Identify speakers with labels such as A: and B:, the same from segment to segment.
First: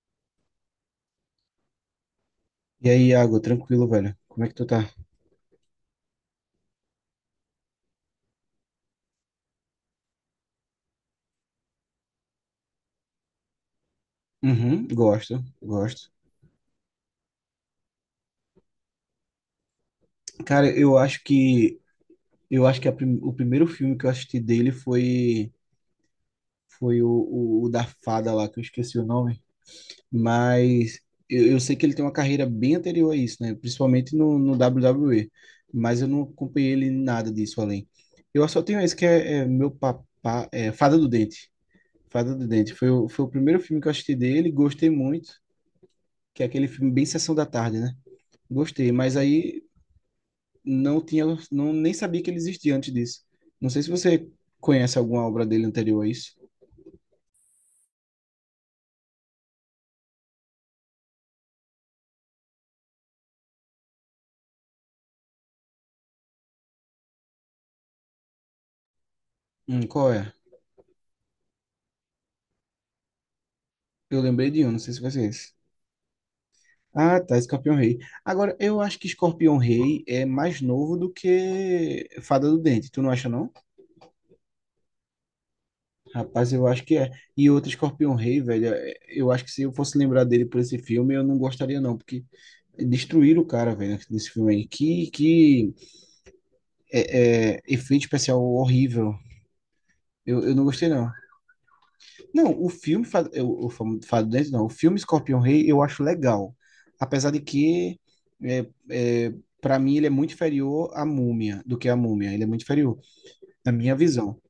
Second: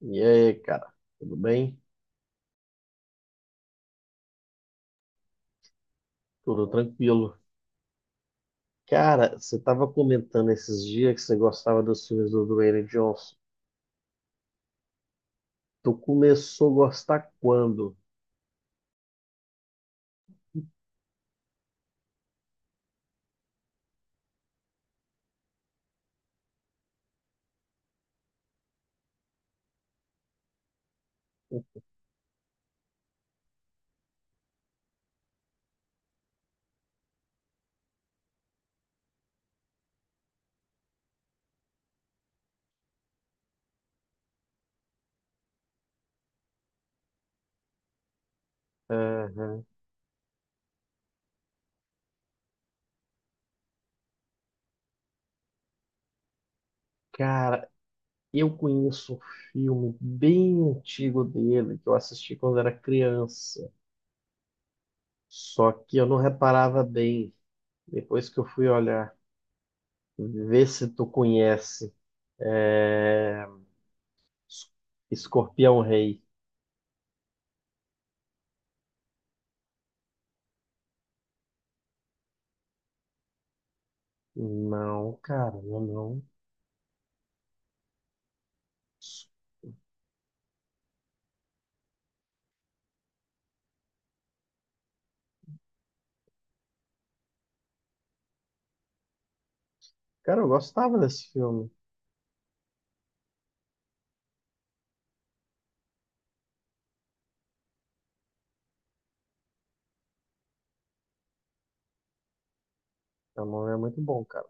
A: E aí, cara, tudo bem?
B: E aí, Iago, tranquilo, velho? Como é que tu tá?
A: Tudo tranquilo. Cara, você tava comentando esses dias que você gostava dos filmes do Dwayne Johnson.
B: Uhum, gosto,
A: Tu
B: gosto.
A: começou a gostar quando?
B: Cara, eu acho que o primeiro filme que eu assisti dele foi o da fada lá, que eu esqueci o nome, mas eu sei que ele tem uma carreira bem anterior a isso, né? Principalmente no WWE, mas eu não acompanhei ele em nada disso além. Eu só tenho esse que é meu papá, é Fada do Dente. Fada do Dente foi o primeiro filme que eu assisti dele, gostei muito, que é aquele filme bem Sessão da Tarde, né? Gostei, mas aí
A: Aham.
B: não tinha, não, nem sabia que ele existia antes disso. Não sei se você conhece alguma obra dele anterior a isso.
A: Cara, eu conheço um filme bem antigo dele que eu assisti quando era criança. Só que eu não reparava bem. Depois que eu fui olhar,
B: Qual é?
A: vê se tu conhece. É...
B: Eu lembrei de um, não sei se vai ser esse.
A: Escorpião Rei.
B: Ah, tá, Escorpião Rei. Agora, eu acho que Escorpião Rei é mais novo do que Fada do Dente, tu não acha, não?
A: Não, cara, não, não.
B: Rapaz, eu acho que é. E outro Escorpião Rei, velho, eu acho que se eu fosse lembrar dele por esse filme, eu não gostaria, não, porque destruíram o cara, velho, nesse filme aí. Que é efeito especial horrível.
A: Cara,
B: Eu,
A: eu
B: eu não gostei,
A: gostava
B: não.
A: desse filme.
B: Não, o filme, Fado Dente, não, o filme Escorpião Rei eu acho legal. Apesar de que, é, é, para mim, ele é muito inferior à Múmia, do que a Múmia. Ele é muito inferior,
A: Tamão
B: na
A: é
B: minha
A: muito bom,
B: visão.
A: cara.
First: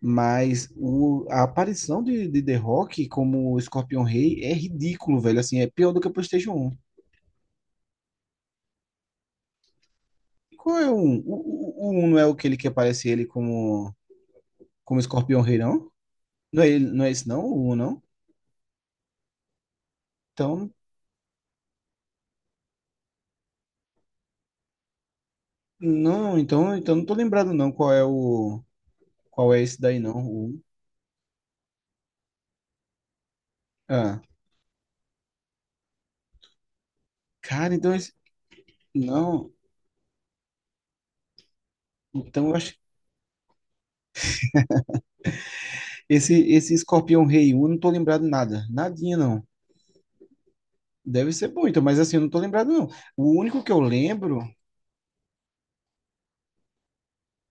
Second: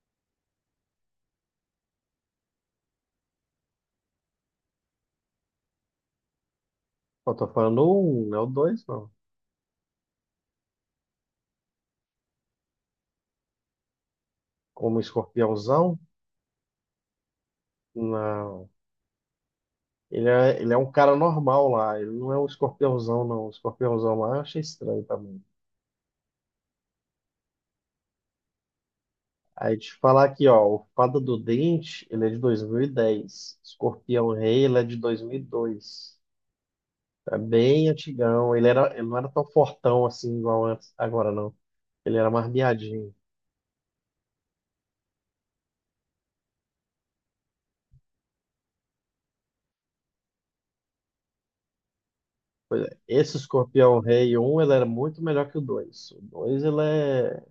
B: Mas a aparição de The Rock como Escorpião Rei é ridículo, velho. Assim, é pior do que o PlayStation Um.
A: Eu tô falando um, não é o dois, não.
B: Qual é o 1? O 1 não é o que ele que aparece ele como,
A: Como
B: como Escorpião Rei, não?
A: escorpiãozão?
B: Não é, não é esse, não? O 1, não?
A: Não. Ele é,
B: Então,
A: ele é um cara normal lá. Ele não é um escorpiãozão, não. O escorpiãozão lá eu achei estranho também.
B: não, então não tô lembrado, não, qual é o. Qual é
A: Aí
B: esse
A: te
B: daí, não?
A: falar aqui,
B: Um.
A: ó. O Fada do Dente, ele é de 2010.
B: Ah,
A: Escorpião Rei, ele é de 2002. É
B: cara,
A: bem
B: então esse.
A: antigão. Ele era, ele não era tão
B: Não,
A: fortão assim igual antes. Agora não. Ele era mais
B: então eu acho.
A: miadinho.
B: Esse Escorpião Rei um. Eu não tô lembrado nada. Nadinha, não. Deve ser bom, então, mas assim, eu não tô lembrado,
A: Pois
B: não.
A: é, esse
B: O único que eu
A: Escorpião Rei
B: lembro.
A: um ele era muito melhor que o dois. O 2 ele é...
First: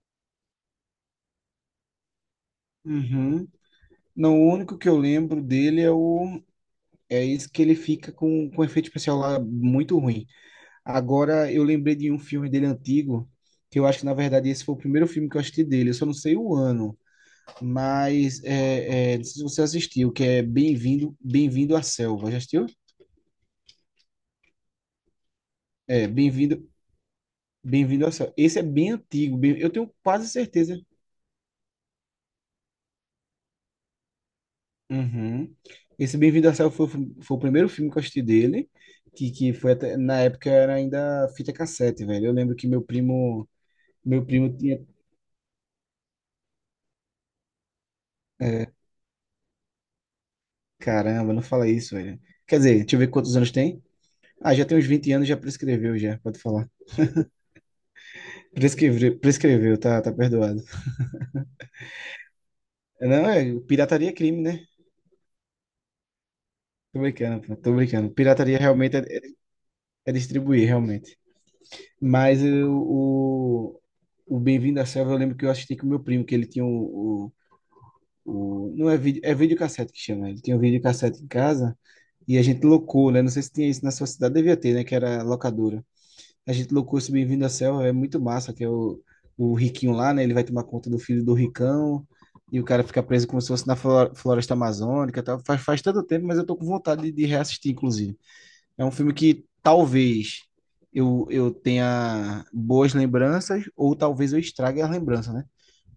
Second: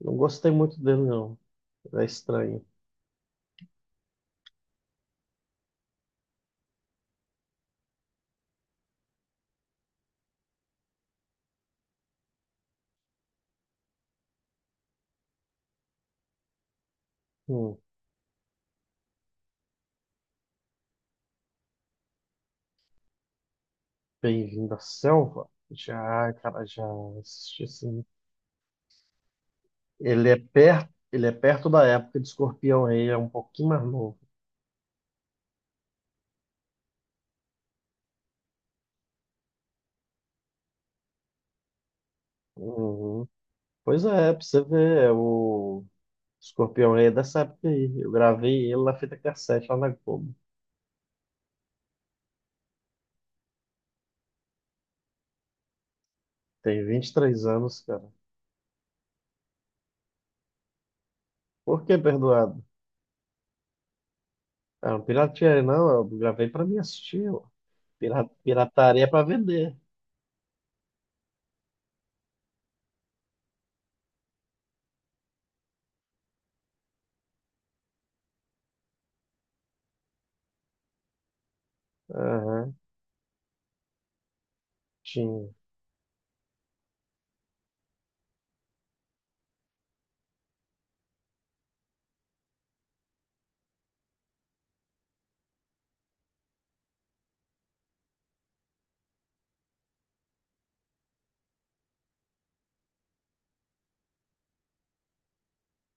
A: Não gostei muito dele, não. Ele é estranho.
B: Uhum. Não, o único que eu lembro dele é o. É esse que ele fica com efeito especial lá muito ruim. Agora, eu lembrei de um filme dele antigo, que eu acho que, na verdade, esse foi o primeiro filme que eu assisti dele. Eu só não sei o ano.
A: Hum,
B: Mas não sei se você assistiu, que é Bem-vindo à Selva. Já assistiu?
A: Bem-vindo à Selva?
B: É,
A: Já, cara,
B: Bem-vindo,
A: já assisti assim.
B: Bem-vindo à Selva. Esse é bem antigo, eu tenho quase
A: Ele é
B: certeza.
A: perto, ele é perto da época de Escorpião Rei, é um pouquinho mais novo.
B: Uhum. Esse Bem-vindo à Selva foi o primeiro filme que eu assisti dele, que foi até, na época era ainda fita cassete, velho. Eu lembro que meu
A: Uhum.
B: primo,
A: Pois
B: meu
A: é, pra
B: primo
A: você
B: tinha,
A: ver, é o Escorpião Rei é dessa época aí. Eu
B: é,
A: gravei ele na fita cassete lá na Globo.
B: caramba, não fala isso, velho. Quer dizer, deixa eu ver quantos anos tem. Ah, já tem uns 20 anos, já prescreveu, já, pode falar.
A: Tem 23 anos, cara.
B: Prescreveu, prescreveu, tá, tá perdoado.
A: Por que perdoado?
B: Não, pirataria é crime, né?
A: Ah, não pirateei, não. Eu gravei pra mim
B: Tô
A: assistir.
B: brincando, pô, tô brincando.
A: Pira-
B: Pirataria realmente
A: Pirataria é pra vender.
B: é distribuir, realmente. Mas o Bem-vindo à Selva, eu lembro que eu assisti com meu primo, que ele tinha não é vídeo, é videocassete que chama. Ele tinha um videocassete em casa e a gente
A: Aham,
B: locou, né? Não sei se tinha isso na sua cidade, devia ter, né? Que era
A: tinha.
B: locadora. A gente locou esse Bem-vindo à Selva, é muito massa, que é o riquinho lá, né? Ele vai tomar conta do filho do ricão e o cara fica preso como se fosse na floresta amazônica, e tal. Faz tanto tempo, mas eu tô com vontade de reassistir, inclusive. É um filme que talvez eu tenha boas lembranças ou talvez eu estrague as lembranças, né?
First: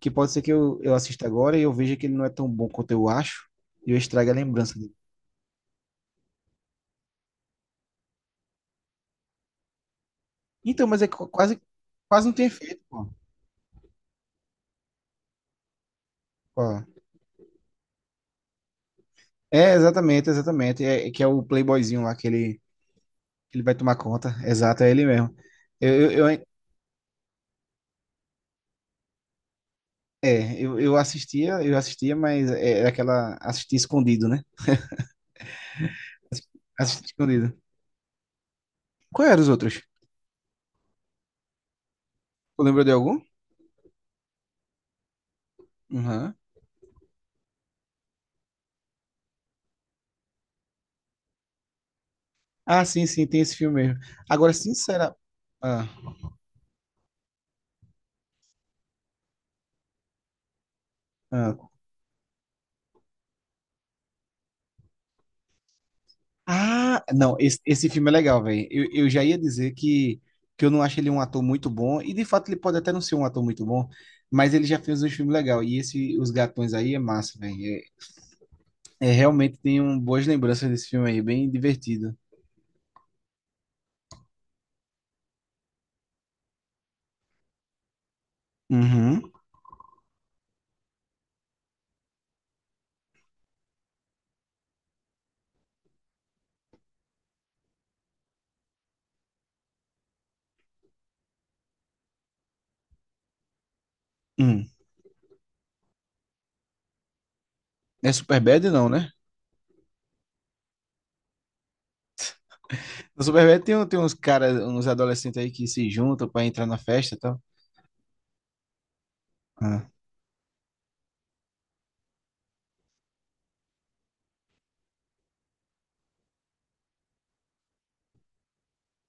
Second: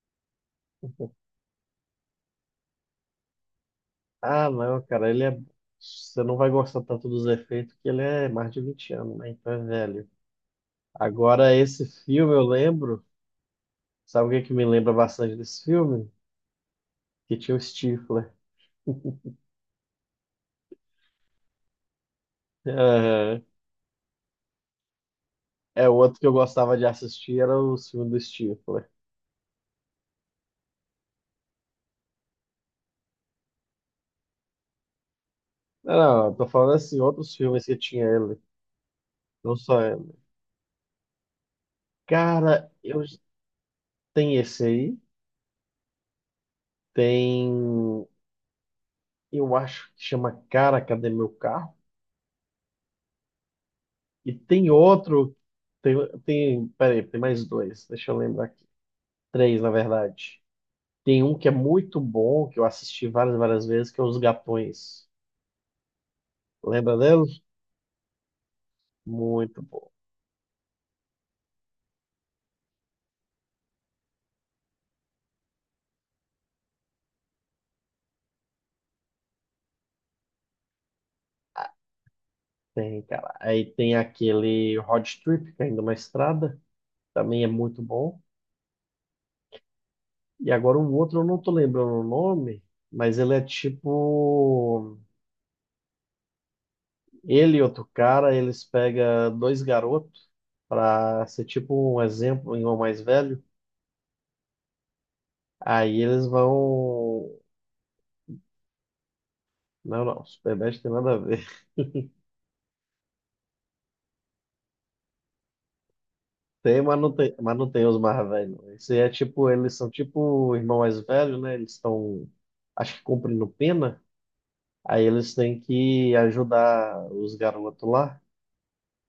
B: Que pode ser que eu assista agora e eu veja que ele não é tão bom quanto eu acho e eu estrague a
A: Ah,
B: lembrança
A: não,
B: dele.
A: cara, ele é. Você não vai gostar tanto dos efeitos, que ele é mais de 20 anos, né? Então é velho.
B: Então, mas
A: Agora,
B: quase,
A: esse
B: quase
A: filme
B: não
A: eu
B: tem efeito,
A: lembro.
B: pô.
A: Sabe o que é que me lembra bastante desse filme?
B: Pô.
A: Que tinha o Stifler.
B: É, exatamente, exatamente. É que é o playboyzinho lá que ele,
A: Aham.
B: que ele vai tomar conta. Exato, é ele mesmo.
A: É outro que eu
B: Eu-
A: gostava de assistir, era o filme do Stifler.
B: é, eu assistia, mas era aquela. Assistia escondido, né?
A: Não, não, eu tô falando assim,
B: Assistia
A: outros
B: escondido.
A: filmes que tinha ele,
B: Qual eram os
A: não só
B: outros?
A: ele.
B: Tu
A: Cara,
B: lembra de
A: eu
B: algum?
A: tem esse aí,
B: Uhum.
A: tem. Eu acho que chama Cara, Cadê Meu Carro?
B: Ah, sim, sim, tem esse filme mesmo.
A: E
B: Agora,
A: tem
B: sincera.
A: outro.
B: Ah,
A: Tem, tem, peraí, tem mais dois. Deixa eu lembrar aqui. Três, na verdade. Tem um que é
B: ah.
A: muito bom, que eu assisti várias, várias vezes, que é Os Gatões. Lembra
B: Ah, não,
A: dele?
B: esse filme é legal, velho. Eu já ia
A: Muito
B: dizer
A: bom.
B: que eu não acho ele um ator muito bom, e de fato ele pode até não ser um ator muito bom, mas ele já fez um filme legal. E esse Os Gatões aí é massa, velho. Realmente tem um, boas lembranças desse filme aí, bem divertido.
A: Tem, cara. Aí tem aquele Road Trip, caindo ainda é uma estrada. Também é muito bom.
B: Uhum.
A: E agora um outro, eu não tô lembrando o nome, mas ele é tipo. Ele e outro cara, eles pegam dois garotos para ser tipo um exemplo em um irmão mais velho.
B: Hum.
A: Aí eles vão.
B: É Superbad, não, né?
A: Não, não, Superbad tem nada a ver.
B: No Superbad tem uns caras, uns adolescentes aí que se juntam pra entrar na
A: Tem, mas não
B: festa e
A: tem,
B: tal.
A: mas não tem os mais velhos. Não. Esse é tipo, eles são
B: Ah.
A: tipo o irmão mais velho, né? Eles estão, acho que cumprindo pena. Aí eles têm que ajudar os garotos lá.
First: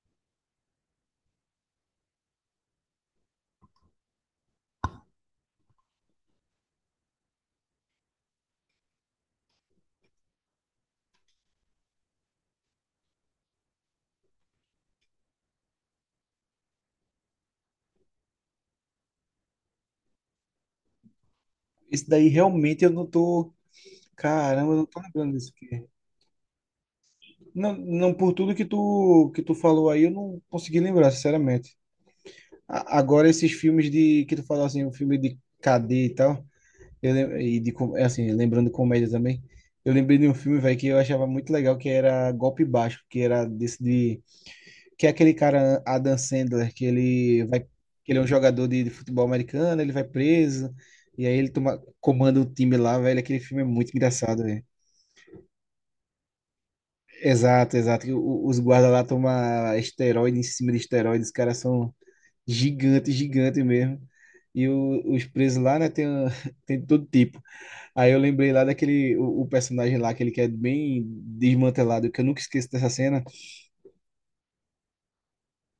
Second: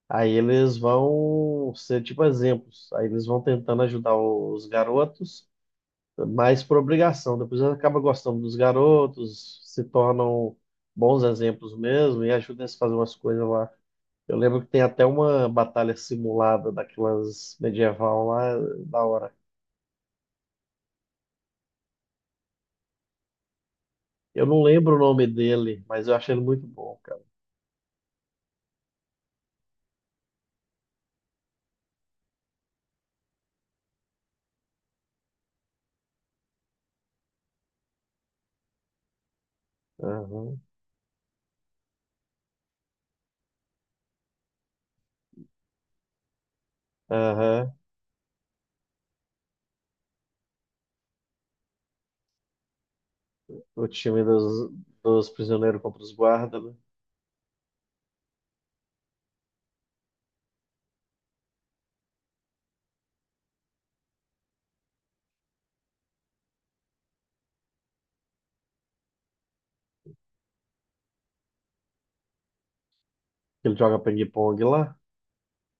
A: Aí eles vão ser tipo exemplos. Aí eles vão tentando ajudar os garotos, mas por obrigação. Depois eles acabam gostando dos garotos, se tornam bons exemplos mesmo e ajudam eles a fazer umas coisas lá. Eu lembro que tem até uma batalha simulada daquelas medieval lá, da hora.
B: Esse daí realmente eu não tô.
A: Eu não
B: Caramba, eu não
A: lembro o
B: tô
A: nome
B: lembrando disso
A: dele,
B: aqui.
A: mas eu achei ele muito bom, cara.
B: Não, não por tudo que tu falou aí, eu não consegui lembrar, sinceramente. Agora esses filmes de que tu falou assim, o filme de cadê e tal, eu lem- e de com- é assim, lembrando comédia também. Eu lembrei de um filme,
A: Aham,
B: velho, que eu achava muito legal, que era Golpe Baixo, que era desse de que é aquele cara Adam Sandler,
A: aham.
B: que ele é um jogador de futebol americano, ele vai preso e aí ele toma comanda o time lá, velho, aquele filme é
A: O
B: muito
A: time
B: engraçado.
A: dos, dos prisioneiros contra os guardas, né?
B: Exato, exato. Os guardas lá tomam esteroide em cima de esteroide, os caras são gigantes, gigantes mesmo. E os presos lá, né, tem, tem de todo tipo. Aí eu lembrei lá daquele, o personagem lá, aquele que é bem desmantelado, que eu nunca esqueço dessa cena.
A: Ele joga ping-pong lá.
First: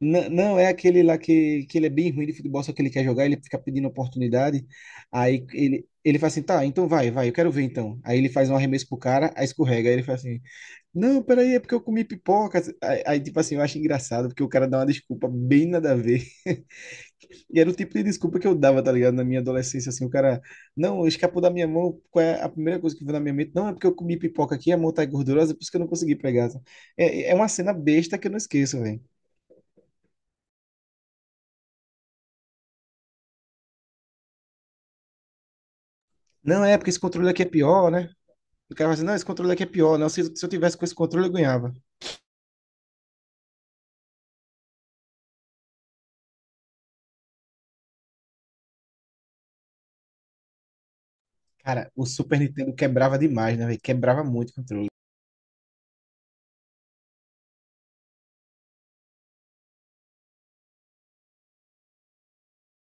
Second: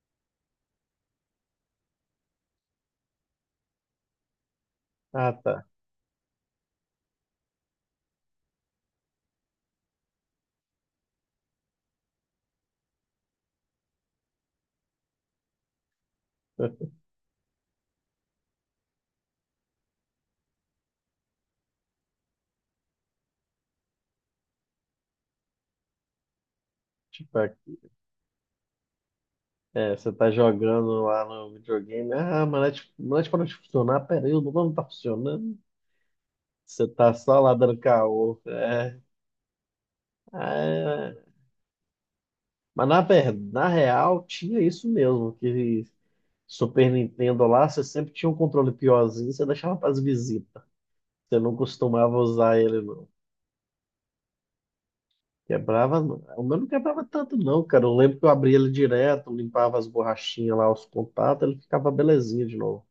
B: N não, é aquele lá que ele é bem ruim de futebol, só que ele quer jogar, ele fica pedindo oportunidade.
A: Ah,
B: Aí
A: tá.
B: ele faz assim, tá, então vai, vai, eu quero ver então. Aí ele faz um arremesso pro cara, aí escorrega. Aí ele faz assim, não, peraí, é porque eu comi pipoca. Aí, tipo assim, eu acho engraçado, porque o cara dá uma desculpa bem nada a ver. E era o tipo de desculpa que eu dava, tá ligado? Na minha adolescência, assim, o cara, não, escapou da minha mão, qual é a primeira coisa que veio na minha mente? Não, é porque eu comi pipoca aqui, a mão tá gordurosa, por isso que eu não consegui pegar. É
A: Tipo,
B: uma
A: é,
B: cena besta que eu não esqueço, velho.
A: você tá jogando lá no videogame. Ah, mas não é de- não é de- para de funcionar. Pera aí, o botão não tá funcionando.
B: Não, é
A: Você
B: porque esse
A: tá
B: controle
A: só
B: aqui é
A: lá dando
B: pior, né?
A: caô.
B: O cara fala
A: É.
B: assim, não, esse controle aqui é pior, não, se eu
A: Ah,
B: tivesse com esse
A: é.
B: controle eu ganhava.
A: Mas na verdade, na real, tinha isso mesmo, que Super Nintendo lá, você sempre tinha um controle piorzinho, você deixava para as visitas. Você não
B: Cara, o
A: costumava
B: Super
A: usar
B: Nintendo
A: ele, não.
B: quebrava demais, né, velho? Quebrava muito o controle.
A: Quebrava, não. O meu não quebrava tanto, não, cara. Eu lembro que eu abria ele direto, limpava as borrachinhas lá, os contatos, ele ficava belezinha de novo.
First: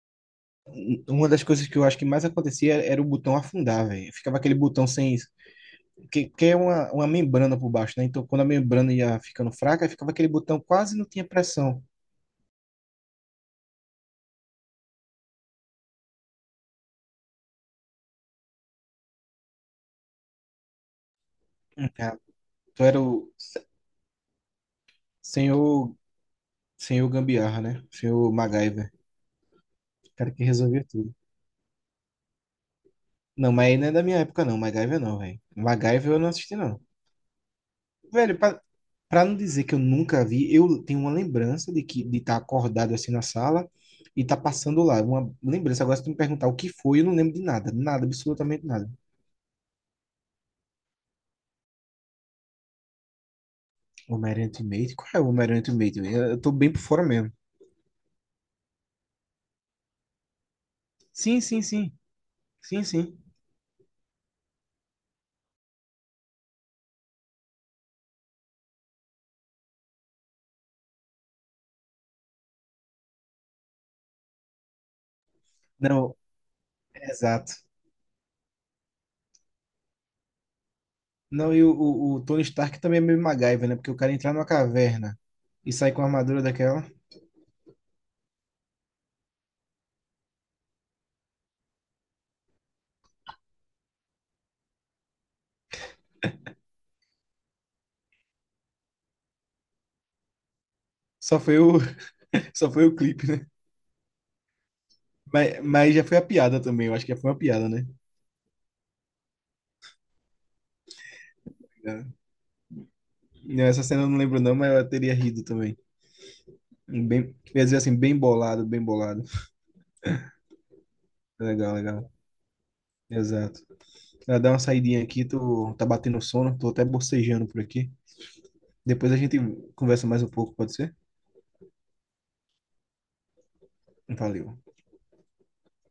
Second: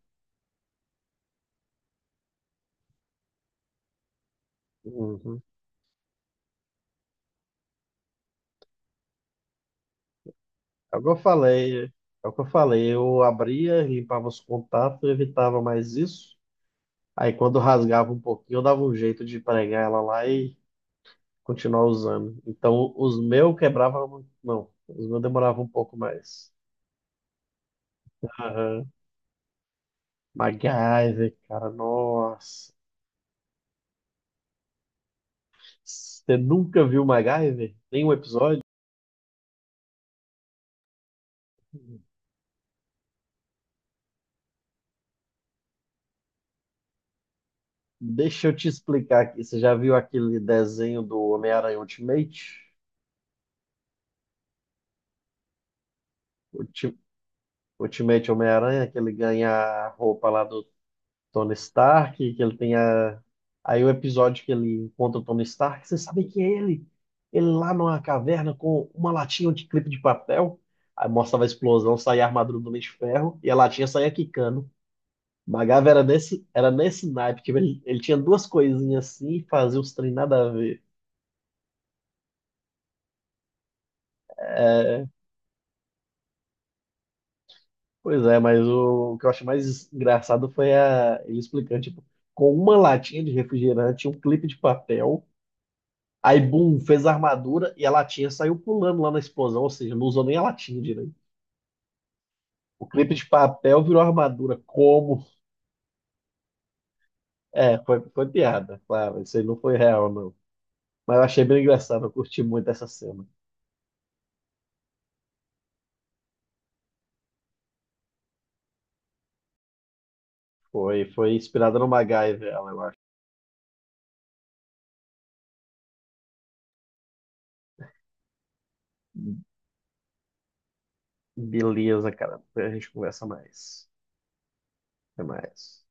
B: Uma das coisas que eu acho que mais acontecia era o botão afundar, velho. Ficava aquele botão sem.
A: Uhum.
B: Que é uma membrana por baixo, né? Então, quando a membrana ia ficando fraca, ficava aquele botão
A: É
B: quase
A: o
B: não
A: que eu
B: tinha pressão.
A: falei, é o que eu falei. Eu abria, limpava os contatos, eu evitava mais isso. Aí quando rasgava um pouquinho, eu dava um jeito de pregar ela lá e continuar
B: Cara,
A: usando.
B: tu
A: Então
B: era o
A: os meus quebravam, muito, não, os meus demoravam um
B: senhor,
A: pouco mais.
B: senhor Gambiarra, né? Senhor
A: Aham.
B: MacGyver. O cara que resolvia tudo.
A: MacGyver, cara, nossa.
B: Não, mas aí não é da minha época, não. MacGyver não, velho. MacGyver eu não
A: Você
B: assisti, não.
A: nunca viu MacGyver? Nenhum
B: Velho,
A: episódio?
B: para não dizer que eu nunca vi, eu tenho uma lembrança de que de estar acordado assim na sala e estar passando lá. Uma lembrança. Agora, se tu me perguntar o que foi, eu não lembro de nada. Nada,
A: Deixa eu
B: absolutamente
A: te
B: nada.
A: explicar aqui. Você já viu aquele desenho do Homem-Aranha Ultimate?
B: Homem-Aranha Ultimate? Qual é o Homem-Aranha Ultimate? Eu tô bem por
A: Ulti-
B: fora mesmo.
A: Ultimate Homem-Aranha, que ele ganha a roupa lá do
B: Sim,
A: Tony
B: sim, sim.
A: Stark, que ele tem
B: Sim, sim.
A: a... Aí o episódio que ele encontra o Tony Stark, você sabe que é ele? Ele lá numa caverna com uma latinha de clipe de papel, aí mostrava a explosão, saía a armadura do Homem de Ferro, e a latinha saía quicando. Magava era
B: Não,
A: nesse, era nesse naipe, que
B: exato.
A: ele tinha duas coisinhas assim e fazia uns trem nada a ver.
B: Não, e o Tony Stark também é meio MacGyver, né? Porque o cara entrar numa caverna e sair com a armadura daquela.
A: Pois é, mas o que eu acho mais engraçado foi a, ele explicando, tipo, com uma latinha de refrigerante, um clipe de papel, aí, bum, fez a armadura e a latinha saiu pulando lá na explosão, ou seja, não usou nem a latinha direito.
B: Só foi o, só
A: O
B: foi o
A: clipe de
B: clipe, né?
A: papel virou armadura. Como?
B: Mas já foi a piada também. Eu acho que já foi uma piada,
A: É,
B: né?
A: foi piada, claro, isso aí não foi real, não. Mas eu achei bem engraçado, eu curti muito essa cena.
B: Não, essa cena eu não lembro não, mas eu teria rido também. Um Bem, quer dizer assim, bem bolado, bem bolado.
A: Foi
B: Legal,
A: inspirada no
B: legal.
A: MacGyver, ela, eu acho.
B: Exato. Ela dá uma saidinha aqui, tá batendo sono, tô até bocejando por aqui. Depois a gente conversa mais um pouco, pode ser?
A: Beleza, cara. Depois a gente conversa mais.
B: Valeu.
A: Até mais.